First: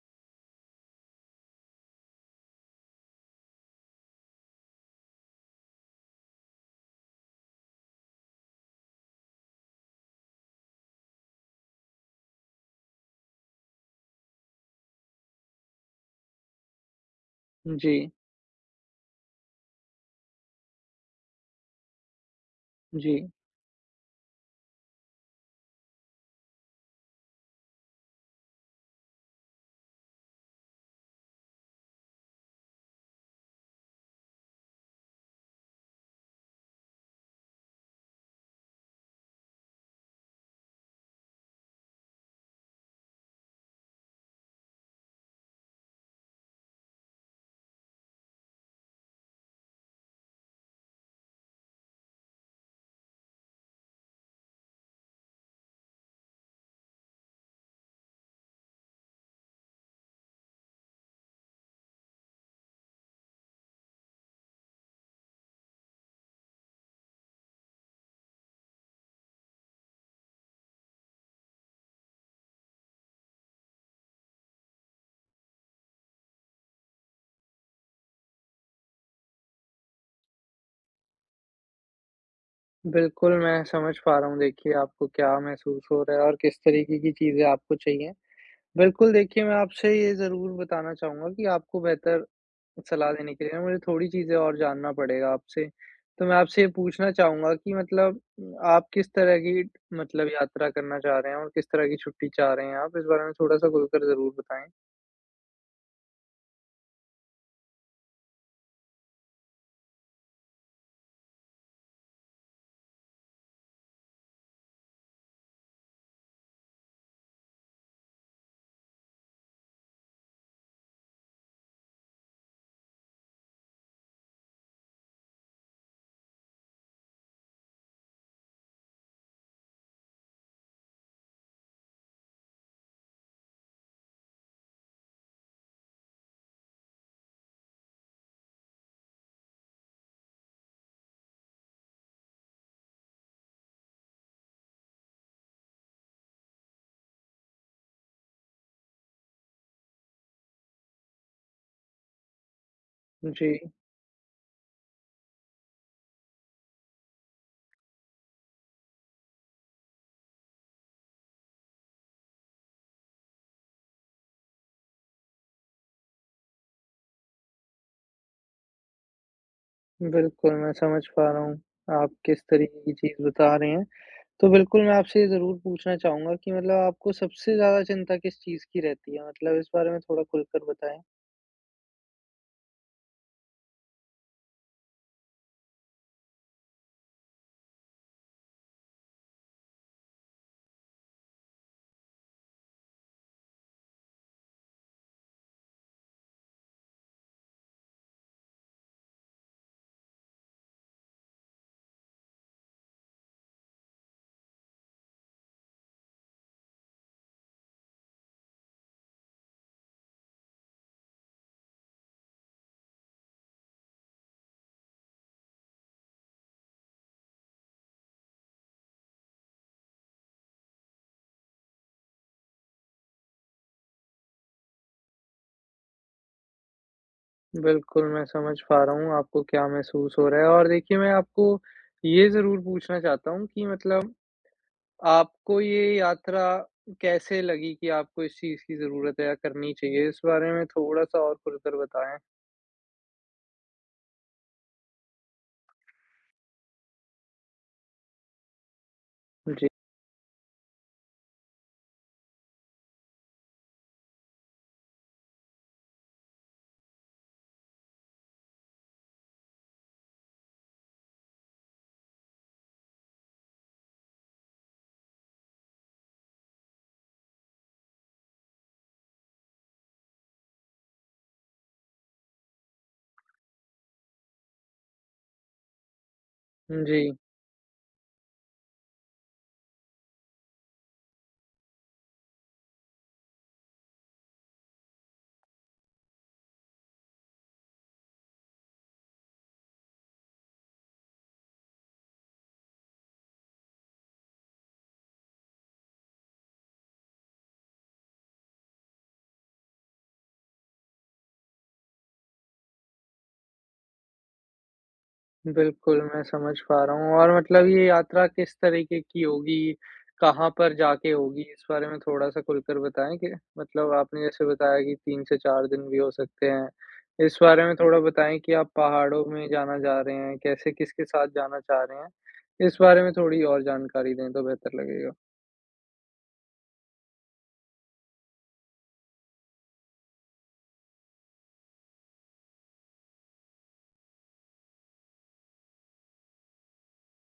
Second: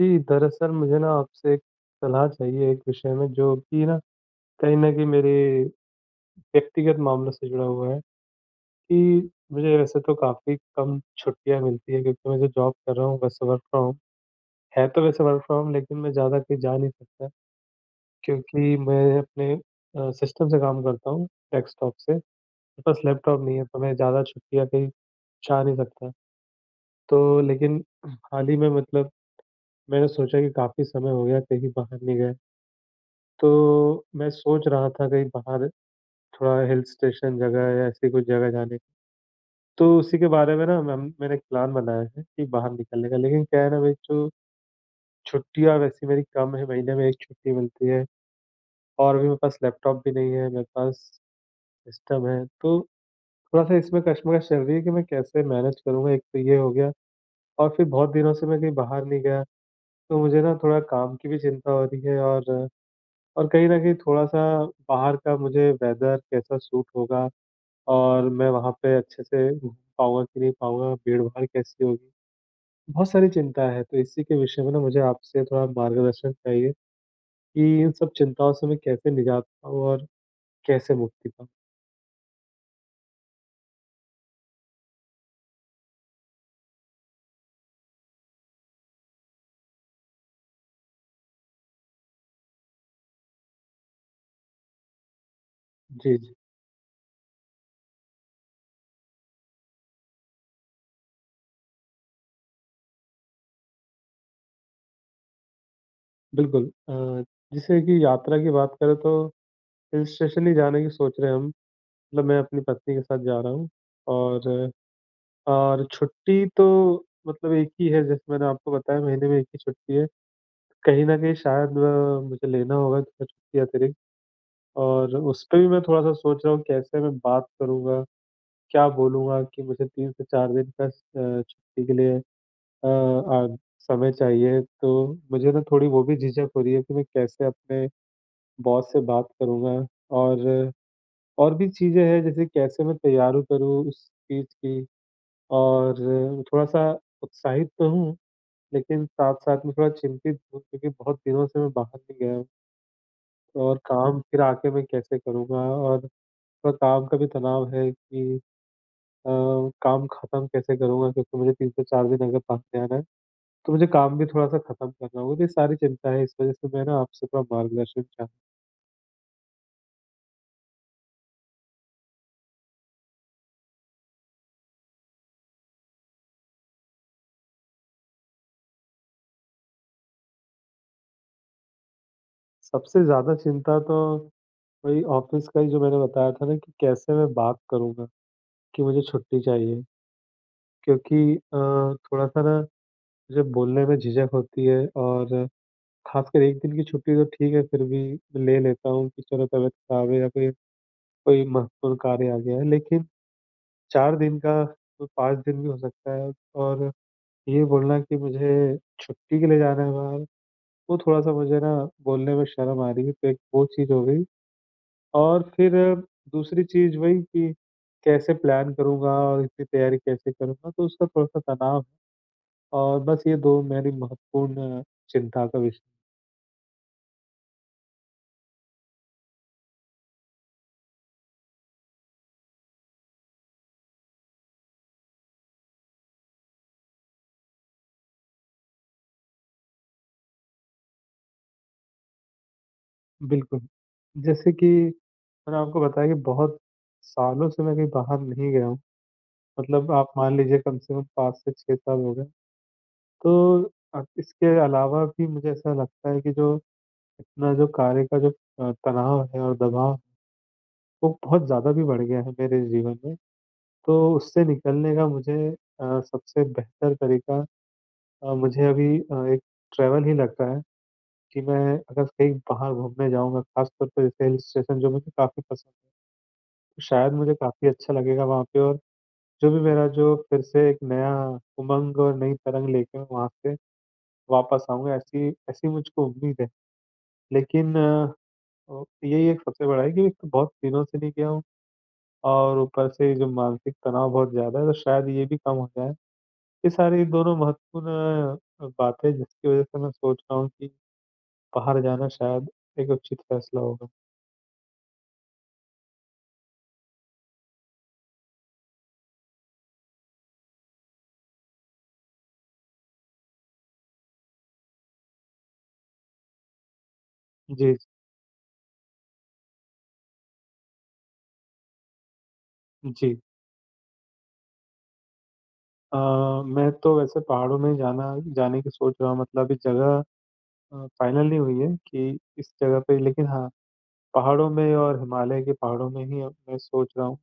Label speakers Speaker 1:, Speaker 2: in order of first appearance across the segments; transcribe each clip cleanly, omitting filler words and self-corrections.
Speaker 1: जी, दरअसल मुझे ना आपसे एक सलाह चाहिए एक विषय में जो कि ना कहीं न कहीं मेरे व्यक्तिगत मामलों से जुड़ा हुआ है कि मुझे वैसे तो काफ़ी कम छुट्टियाँ मिलती हैं क्योंकि मैं जो जॉब कर रहा हूँ वैसे वर्क फ्रॉम होम है। तो वैसे वर्क फ्रॉम होम, लेकिन मैं ज़्यादा कहीं जा नहीं सकता
Speaker 2: जी,
Speaker 1: क्योंकि मैं अपने सिस्टम से काम करता हूँ, डेस्कटॉप से। मेरे पास
Speaker 2: जी।
Speaker 1: लैपटॉप नहीं है, तो मैं ज़्यादा छुट्टियाँ कहीं जा नहीं सकता। तो लेकिन हाल ही में मतलब मैंने सोचा कि काफ़ी समय हो गया कहीं बाहर नहीं गया। तो मैं सोच रहा था कहीं बाहर थोड़ा हिल स्टेशन जगह या ऐसी कोई जगह जाने की। तो उसी के बारे में ना हम मैंने एक प्लान बनाया है कि बाहर निकलने का। लेकिन क्या है ना भाई, जो छुट्टियाँ वैसी मेरी कम है, महीने में 1 छुट्टी मिलती है और अभी मेरे पास लैपटॉप भी नहीं है, मेरे पास सिस्टम है। तो थोड़ा-सा इसमें कशमकश चल रही है कि मैं कैसे मैनेज करूँगा? एक तो ये हो गया और फिर बहुत दिनों से मैं कहीं बाहर नहीं गया। तो मुझे ना थोड़ा काम की भी चिंता हो रही है और कहीं न कहीं थोड़ा-सा बाहर का मुझे वेदर कैसा सूट होगा और मैं वहाँ पे अच्छे से घूम पाऊँगा कि नहीं पाऊँगा, भीड़-भाड़ कैसी होगी? बहुत सारी चिंता है, तो इसी के विषय में ना मुझे आपसे थोड़ा मार्गदर्शन चाहिए कि इन सब चिंताओं से मैं कैसे निजात पाऊँ और कैसे मुक्ति पाऊँ?
Speaker 2: बिल्कुल, मैं समझ पा रहा हूँ देखिए आपको क्या महसूस हो रहा है और किस तरीके की चीज़ें आपको चाहिए। बिल्कुल देखिए, मैं आपसे ये ज़रूर बताना चाहूँगा कि आपको बेहतर सलाह देने के लिए मुझे थोड़ी चीज़ें और जानना पड़ेगा आपसे।
Speaker 1: जी,
Speaker 2: तो
Speaker 1: जी।
Speaker 2: मैं आपसे ये पूछना चाहूँगा कि मतलब आप किस तरह की मतलब यात्रा करना चाह रहे हैं और किस तरह की छुट्टी चाह रहे हैं आप? इस बारे में थोड़ा-सा खुलकर ज़रूर बताएँ।
Speaker 1: बिल्कुल। जैसे कि यात्रा की बात करें तो हिल स्टेशन ही जाने की सोच रहे हैं हम, मतलब मैं अपनी पत्नी के साथ जा रहा हूँ। और और छुट्टी तो मतलब एक ही है, जैसे मैंने आपको बताया महीने में एक ही छुट्टी है। कहीं न कहीं शायद मुझे लेना होगा थोड़ा छुट्टी अतिरिक्त। और उस पे भी मैं थोड़ा-सा सोच रहा हूँ कैसे मैं बात करूँगा, क्या बोलूँगा कि मुझे 3 से 4 दिन का स छुट्टी के लिए अ अ, समय चाहिए। तो मुझे ना थोड़ी वो भी झिझक हो रही है कि मैं कैसे अपने बॉस से बात करूँगा, और और भी चीज़ें हैं जैसे कैसे मैं तैयारी करूँ उस चीज़ की, और थोड़ा-सा उत्साहित तो हूँ, लेकिन साथ-साथ में थोड़ा चिंतित हूँ क्योंकि बहुत दिनों से मैं बाहर नहीं गया हूँ,
Speaker 2: जी,
Speaker 1: और काम फिर आके मैं कैसे करूँगा और थोड़ा काम का भी तनाव है कि अ, काम ख़त्म कैसे करूँगा, क्योंकि मुझे 3 से 4 दिन अगर भाग के आना है, तो मुझे काम भी थोड़ा-सा ख़त्म करना होगा। तो ये सारी चिंता है, इस वज़ह से मैं ना आपसे थोड़ा मार्गदर्शन चाह।
Speaker 2: बिल्कुल मैं समझ पा रहा हूँ, आप किस तरीके की चीज़ बता रहे हैं। तो बिल्कुल, मैं आपसे ये ज़रूर पूछना चाहूँगा कि मतलब आपको सबसे ज़्यादा चिंता किस चीज़ की रहती है? मतलब इस बारे में थोड़ा खुलकर बताएँ।
Speaker 1: सबसे ज़्यादा चिंता तो वही ऑफ़िस का ही, जो मैंने बताया था ना कि कैसे मैं बात करूँगा कि मुझे छुट्टी चाहिए, क्योंकि थोड़ा-सा ना मुझे बोलने में झिझक होती है और ख़ासकर 1 दिन की छुट्टी तो ठीक है, फिर भी ले लेता हूँ कि चलो तबीयत ख़राब है या फिर कोई महत्वपूर्ण कार्य आ गया है। लेकिन 4 दिन का, तो 5 दिन भी हो सकता है और ये बोलना कि मुझे छुट्टी के लिए जाना है बाहर, वो थोड़ा-सा मुझे ना बोलने में शर्म आ रही है, तो एक वो चीज़ हो गई। और फिर दूसरी चीज़ वही कि कैसे प्लान करूँगा और इतनी तैयारी कैसे करूँगा, तो उसका थोड़ा-सा तनाव है और बस ये 2 मेरी महत्वपूर्ण चिंता का विषय।
Speaker 2: बिल्कुल, मैं समझ पा रहा हूँ आपको क्या महसूस हो रहा है और देखिए मैं आपको ये ज़रूर पूछना चाहता हूँ कि मतलब आपको ये यात्रा कैसे लगी कि आपको इस चीज़ की ज़रूरत है या करनी चाहिए? इस बारे में थोड़ा-सा और खुलकर बताएँ।
Speaker 1: बिल्कुल। जैसे कि मैंने आपको बताया कि बहुत सालों से मैं कहीं बाहर नहीं गया हूँ,
Speaker 2: जी।
Speaker 1: मतलब आप मान लीजिए कम से कम 5 से 6 साल हो गए। तो इसके अलावा भी मुझे ऐसा लगता है कि जो इतना जो कार्य का जो तनाव है और दबाव, वो बहुत ज़्यादा भी बढ़ गया है मेरे जीवन में। तो उससे निकलने का मुझे सबसे बेहतर तरीका मुझे अभी एक ट्रैवल ही लगता है कि मैं अगर कहीं बाहर घूमने जाऊँगा, ख़ासतौर पे जैसे हिल स्टेशन जो मुझे काफ़ी पसंद है, तो
Speaker 2: जी।
Speaker 1: शायद मुझे काफ़ी अच्छा लगेगा वहाँ पे, और जो भी मेरा जो फिर से एक नया उमंग और नई तरंग लेके मैं वहाँ से वापस आऊँगा, ऐसी ऐसी मुझको उम्मीद है। लेकिन ओ यही एक सबसे बड़ा है कि एक तो बहुत दिनों से नहीं गया हूँ और ऊपर से जो मानसिक तनाव बहुत ज़्यादा है, तो शायद ये भी कम हो जाए। ये सारी दोनों महत्वपूर्ण बातें जिसकी वज़ह से मैं सोच रहा हूँ कि बाहर जाना शायद एक उचित फैसला होगा।
Speaker 2: बिल्कुल, मैं समझ पा रहा हूँ और मतलब ये यात्रा किस तरीके की होगी? कहाँ पर जाके होगी? इस बारे में थोड़ा-सा खुलकर बताएँ कि मतलब आपने जैसे बताया कि 3 से 4 दिन भी हो सकते हैं। इस बारे में
Speaker 1: जी,
Speaker 2: थोड़ा बताएँ कि आप पहाड़ों में जाना चाह रहे हैं? कैसे, किसके साथ जाना चाह रहे हैं? इस बारे में
Speaker 1: जी।
Speaker 2: थोड़ी और जानकारी दें तो बेहतर लगेगा।
Speaker 1: अ, मैं तो वैसे पहाड़ों में जाना जाने की सोच रहा हूँ, मतलब अभी जगह फाइनल नहीं हुई है कि इस जगह पे, लेकिन हाँ, पहाड़ों में और हिमालय के पहाड़ों में ही अब मैं सोच रहा हूँ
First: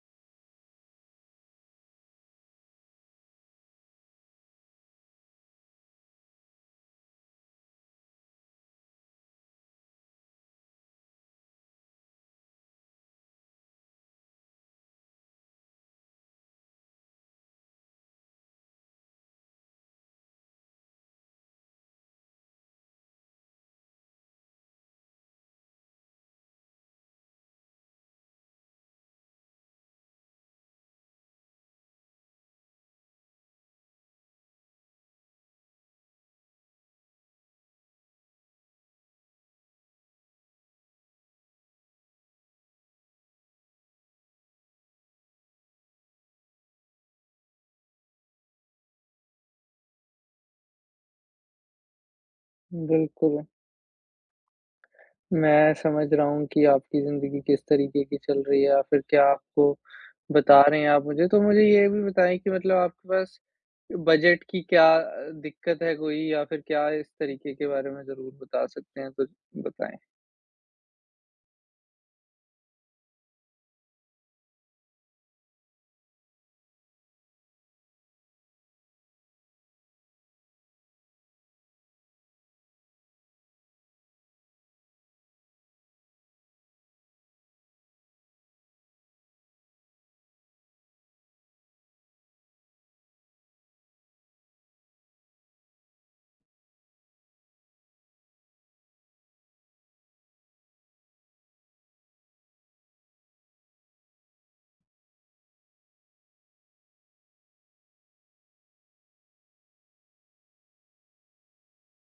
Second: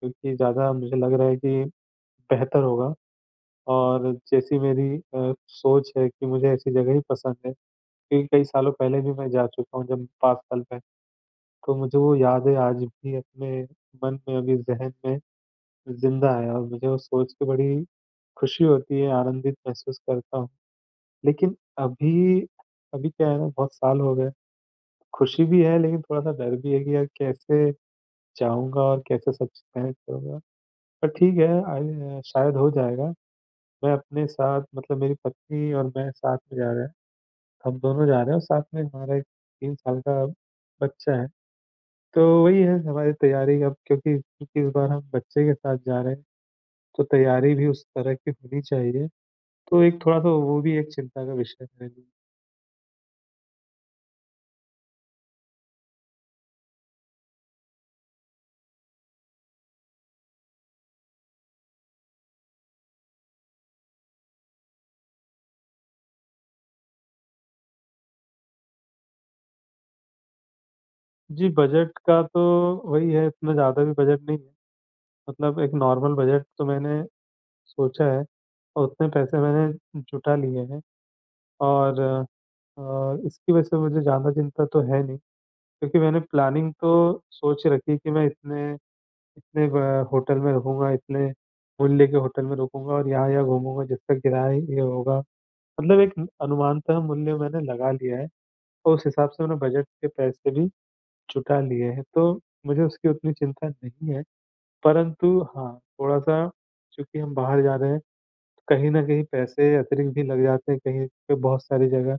Speaker 1: क्योंकि ज़्यादा मुझे लग रहा है कि बेहतर होगा। और जैसी मेरी सोच है कि मुझे ऐसी जगह ही पसंद है, क्योंकि कई सालों पहले भी मैं जा चुका हूँ, जब 5 साल पहले, तो मुझे वो यादें आज भी अपने मन में, अभी ज़हन में ज़िंदा है, और मुझे वो सोच के बड़ी खुशी होती है, आनंदित महसूस करता हूँ। लेकिन अभी अभी क्या है ना, बहुत साल हो गए, खुशी भी है लेकिन थोड़ा-सा डर भी है कि यार कैसे जाऊँगा और कैसे सब चीज़ मैनेज करूँगा? पर ठीक है, आय शायद हो जाएगा। मैं अपने साथ मतलब मेरी पत्नी और मैं साथ में जा रहे हैं। हम दोनों जा रहे हैं और साथ में हमारा एक 3 साल का बच्चा है। तो वही है हमारी तैयारी अब, क्योंकि क्योंकि इस बार हम बच्चे के साथ जा रहे हैं, तो तैयारी भी उस तरह की होनी चाहिए। तो एक थोड़ा-सा वो भी एक चिंता का विषय है मेरे लिए।
Speaker 2: बिल्कुल। मैं समझ रहा हूँ कि आपकी ज़िंदगी किस तरीके की चल रही है या फिर क्या आपको बता रहे हैं आप मुझे। तो मुझे ये भी बताएँ कि मतलब आपके पास बजट की क्या दिक्कत है कोई, या फिर क्या इस तरीके के बारे में ज़रूर बता सकते हैं, तो बताएँ?
Speaker 1: जी, बजट का तो वही है, इतना ज़्यादा भी बजट नहीं है। मतलब एक नॉर्मल बजट तो मैंने सोचा है और उतने पैसे मैंने जुटा लिए हैं और अ, इसकी वजह से मुझे ज़्यादा चिंता तो है नहीं, क्योंकि मैंने प्लानिंग तो सोच रखी है कि मैं इतने इतने ब होटल में रुकूँगा, इतने मूल्य के होटल में रुकूँगा और यहाँ-यहाँ घूमूँगा, जिसका किराया ये होगा। मतलब एक अनुमानतः मूल्य मैंने लगा लिया है और उस हिसाब से मैंने बजट के पैसे भी जुटा लिए हैं। तो मुझे उसकी उतनी चिंता नहीं है, परंतु हाँ, थोड़ा-सा चूँकि हम बाहर जा रहे हैं, कहीं न कहीं पैसे अतिरिक्त भी लग जाते हैं कहीं पे बहुत सारी जगह,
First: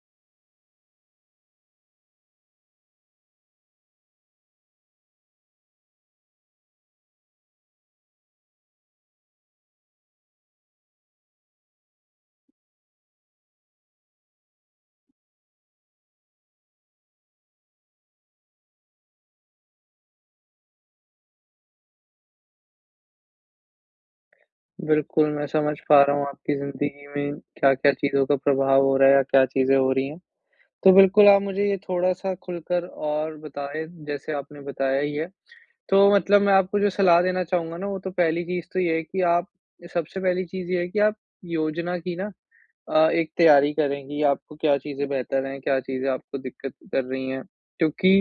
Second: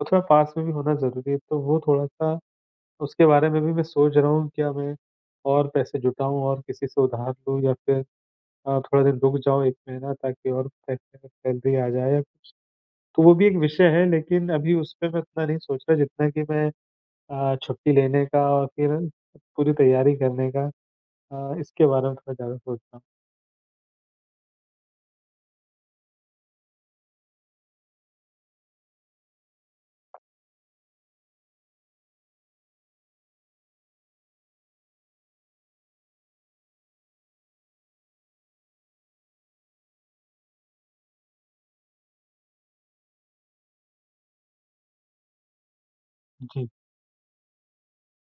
Speaker 1: और थोड़ा पास में भी होना ज़रूरी है। तो वो थोड़ा-सा उसके बारे में भी मैं सोच रहा हूँ, क्या मैं और पैसे जुटाऊँ और किसी से उधार लूँ, या फिर थोड़ा दिन रुक जाओ 1 महीना ताकि और पैसे में सैलरी आ जाए या कुछ। तो वो भी एक विषय है, लेकिन अभी उस पे मैं इतना नहीं सोच रहा जितना कि मैं छुट्टी लेने का और फिर पूरी तैयारी करने का, इसके बारे में थोड़ा ज़्यादा सोच रहा हूँ।
Speaker 2: बिल्कुल, मैं समझ पा रहा हूँ आपकी ज़िंदगी में क्या-क्या चीज़ों का प्रभाव हो रहा है या क्या चीज़ें हो रही हैं। तो बिल्कुल आप मुझे ये थोड़ा-सा खुलकर और बताएँ, जैसे आपने बताया ही है। तो मतलब मैं आपको जो सलाह देना चाहूँगा ना, वो तो पहली चीज़ तो ये है कि आप सबसे पहली चीज़ ये है कि आप योजना की ना एक तैयारी करें कि आपको क्या चीज़ें बेहतर हैं, क्या चीज़ें आपको
Speaker 1: जी,
Speaker 2: दिक्कत कर रही हैं। क्योंकि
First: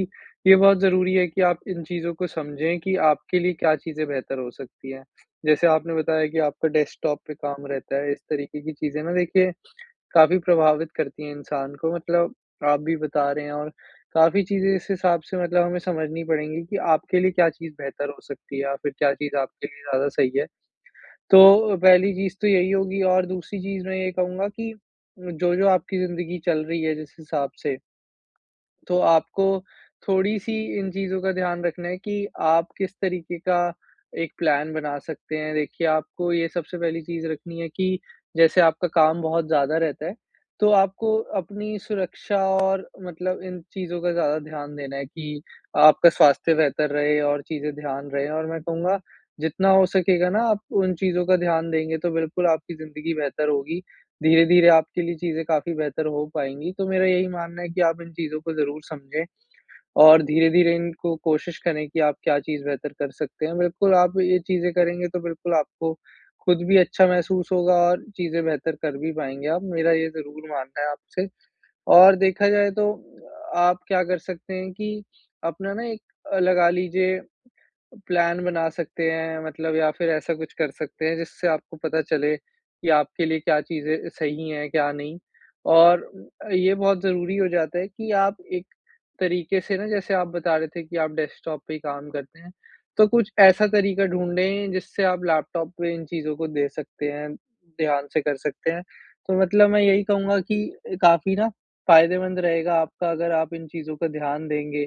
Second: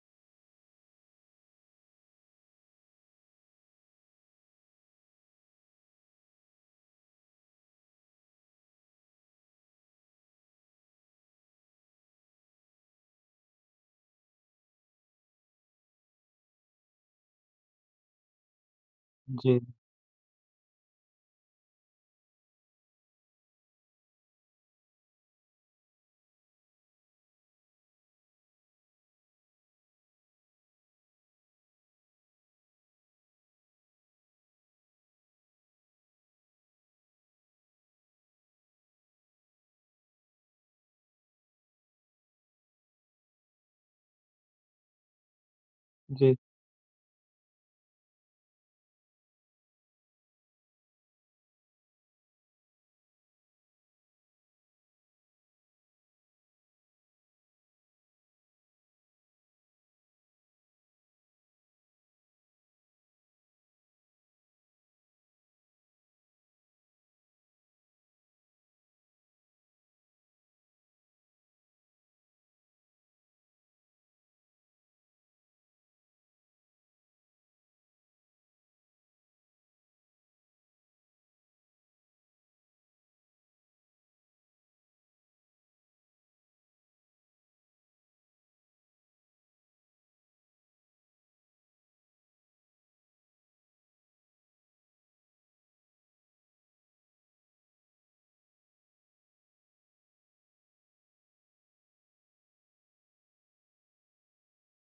Speaker 2: ये बहुत ज़रूरी है कि आप इन चीज़ों को समझें कि आपके लिए क्या चीज़ें बेहतर हो सकती हैं। जैसे आपने बताया कि आपका डेस्कटॉप पे काम रहता है, इस तरीके की चीज़ें ना देखिए काफ़ी प्रभावित करती हैं इंसान को। मतलब आप भी बता रहे हैं, और काफ़ी चीज़ें इस हिसाब से मतलब हमें समझनी पड़ेंगी कि आपके लिए क्या चीज़ बेहतर हो सकती है या फिर क्या चीज़
Speaker 1: जी,
Speaker 2: आपके लिए ज़्यादा सही है। तो पहली चीज़ तो यही होगी, और दूसरी चीज़ मैं ये कहूँगा कि जो-जो आपकी ज़िंदगी चल रही है जिस हिसाब से, तो आपको थोड़ी-सी इन चीज़ों का ध्यान रखना है कि आप किस तरीके का एक प्लान बना सकते हैं। देखिए, आपको ये सबसे पहली चीज़ रखनी है कि जैसे आपका काम बहुत ज़्यादा रहता है, तो आपको अपनी सुरक्षा और मतलब इन चीज़ों का ज़्यादा ध्यान देना है कि आपका
Speaker 1: जी, जी,
Speaker 2: स्वास्थ्य बेहतर रहे और चीज़ें ध्यान रहे। और मैं कहूँगा, जितना हो सकेगा ना आप उन चीज़ों का ध्यान देंगे तो बिल्कुल आपकी ज़िंदगी बेहतर होगी, धीरे-धीरे आपके लिए चीज़ें काफ़ी बेहतर हो पाएँगी। तो मेरा यही मानना है कि आप इन चीज़ों को ज़रूर समझें और धीरे-धीरे इनको कोशिश करें कि आप क्या चीज़ बेहतर कर सकते हैं। बिल्कुल, आप ये चीज़ें करेंगे तो बिल्कुल आपको खुद भी अच्छा महसूस होगा और चीज़ें बेहतर कर भी पाएँगे आप। मेरा ये ज़रूर मानना है आपसे। और देखा जाए तो आप क्या कर सकते हैं कि अपना ना एक, लगा लीजिए प्लान बना सकते हैं मतलब, या फिर ऐसा कुछ कर सकते हैं जिससे आपको पता चले कि आपके लिए क्या चीज़ें सही हैं, क्या नहीं। और ये बहुत ज़रूरी हो जाता है कि आप एक तरीके से ना जैसे आप बता रहे थे कि आप डेस्कटॉप पे ही काम करते हैं, तो कुछ ऐसा तरीका ढूँढें जिससे आप लैपटॉप पे इन चीज़ों को दे सकते हैं, ध्यान से कर सकते हैं। तो मतलब मैं यही कहूँगा कि काफ़ी ना फ़ायदेमंद रहेगा आपका, अगर आप इन चीज़ों का ध्यान देंगे,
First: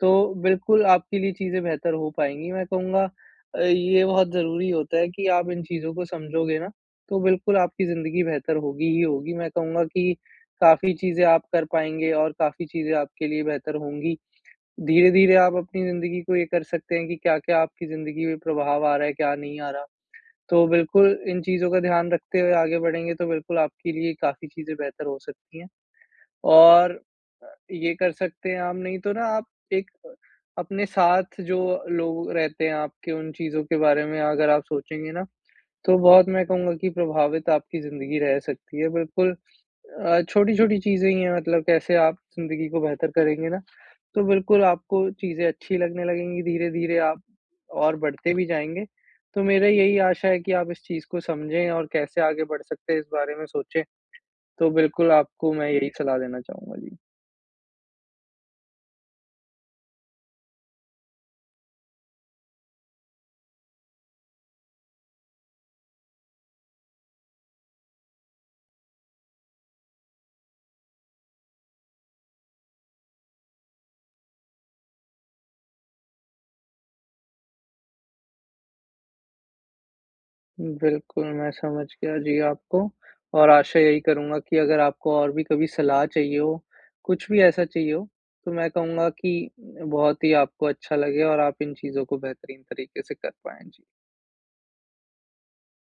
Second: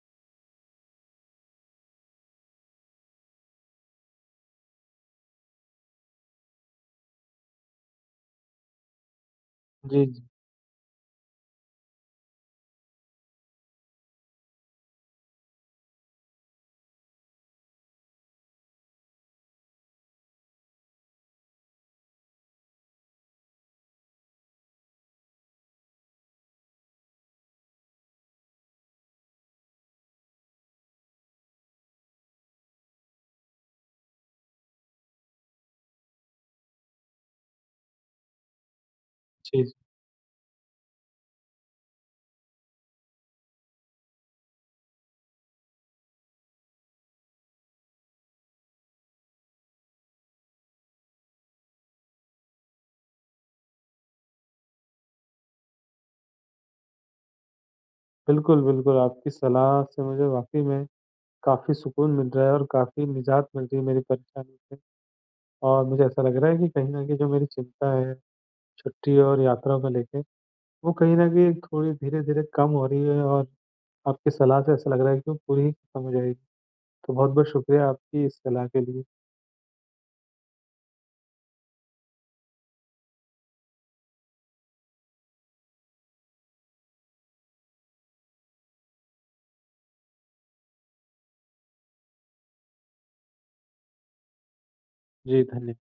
Speaker 2: तो बिल्कुल आपके लिए चीज़ें बेहतर हो पाएँगी। मैं कहूँगा, ये बहुत ज़रूरी होता है कि आप इन चीज़ों को समझोगे ना, तो बिल्कुल आपकी ज़िंदगी बेहतर होगी ही होगी। मैं कहूँगा
Speaker 1: जी,
Speaker 2: कि काफ़ी चीज़ें आप कर पाएँगे और काफ़ी चीज़ें आपके लिए बेहतर होंगी। धीरे-धीरे आप अपनी ज़िंदगी को ये कर सकते हैं कि क्या-क्या आपकी ज़िंदगी में प्रभाव आ रहा है, क्या नहीं आ रहा। तो बिल्कुल इन चीज़ों का ध्यान रखते हुए आगे बढ़ेंगे तो बिल्कुल आपके लिए काफ़ी चीज़ें बेहतर हो सकती हैं। और ये कर सकते हैं हम, नहीं तो ना आप एक अपने साथ जो लोग रहते हैं आपके, उन चीज़ों के बारे में अगर आप सोचेंगे ना, तो बहुत मैं कहूँगा कि प्रभावित आपकी ज़िंदगी रह सकती है। बिल्कुल,
Speaker 1: जी, जी।
Speaker 2: छोटी-छोटी चीज़ें ही हैं मतलब, कैसे आप ज़िंदगी को बेहतर करेंगे ना, तो बिल्कुल आपको चीज़ें अच्छी लगने लगेंगी, धीरे-धीरे आप और बढ़ते भी जाएँगे। तो मेरा यही आशा है कि आप इस चीज़ को समझें और कैसे आगे बढ़ सकते हैं इस बारे में सोचें, तो बिल्कुल आपको मैं यही सलाह देना चाहूँगा। जी।
Speaker 1: बिल्कुल, बिल्कुल, आपकी सलाह से मुझे वाक़ई में काफ़ी सुकून मिल रहा है और काफ़ी निजात मिल रही है मेरी परेशानी से, और मुझे ऐसा लग रहा है कि कहीं न कहीं जो मेरी चिंता है, छुट्टी और यात्रा को लेके, वो कहीं न कहीं थोड़ी धीरे-धीरे कम हो रही है, और आपकी सलाह से ऐसा लग रहा है कि वो पूरी ही खत्म हो जाएगी। तो बहुत-बहुत शुक्रिया आपकी इस सलाह के लिए।
Speaker 2: बिल्कुल, मैं समझ गया जी आपको। और आशा यही करूँगा कि अगर आपको और भी कभी सलाह चाहिए हो, कुछ भी ऐसा चाहिए हो, तो मैं कहूँगा कि बहुत ही आपको अच्छा लगे और आप इन चीज़ों को बेहतरीन तरीके से कर पाएँ। जी।
Speaker 1: जी, धन्य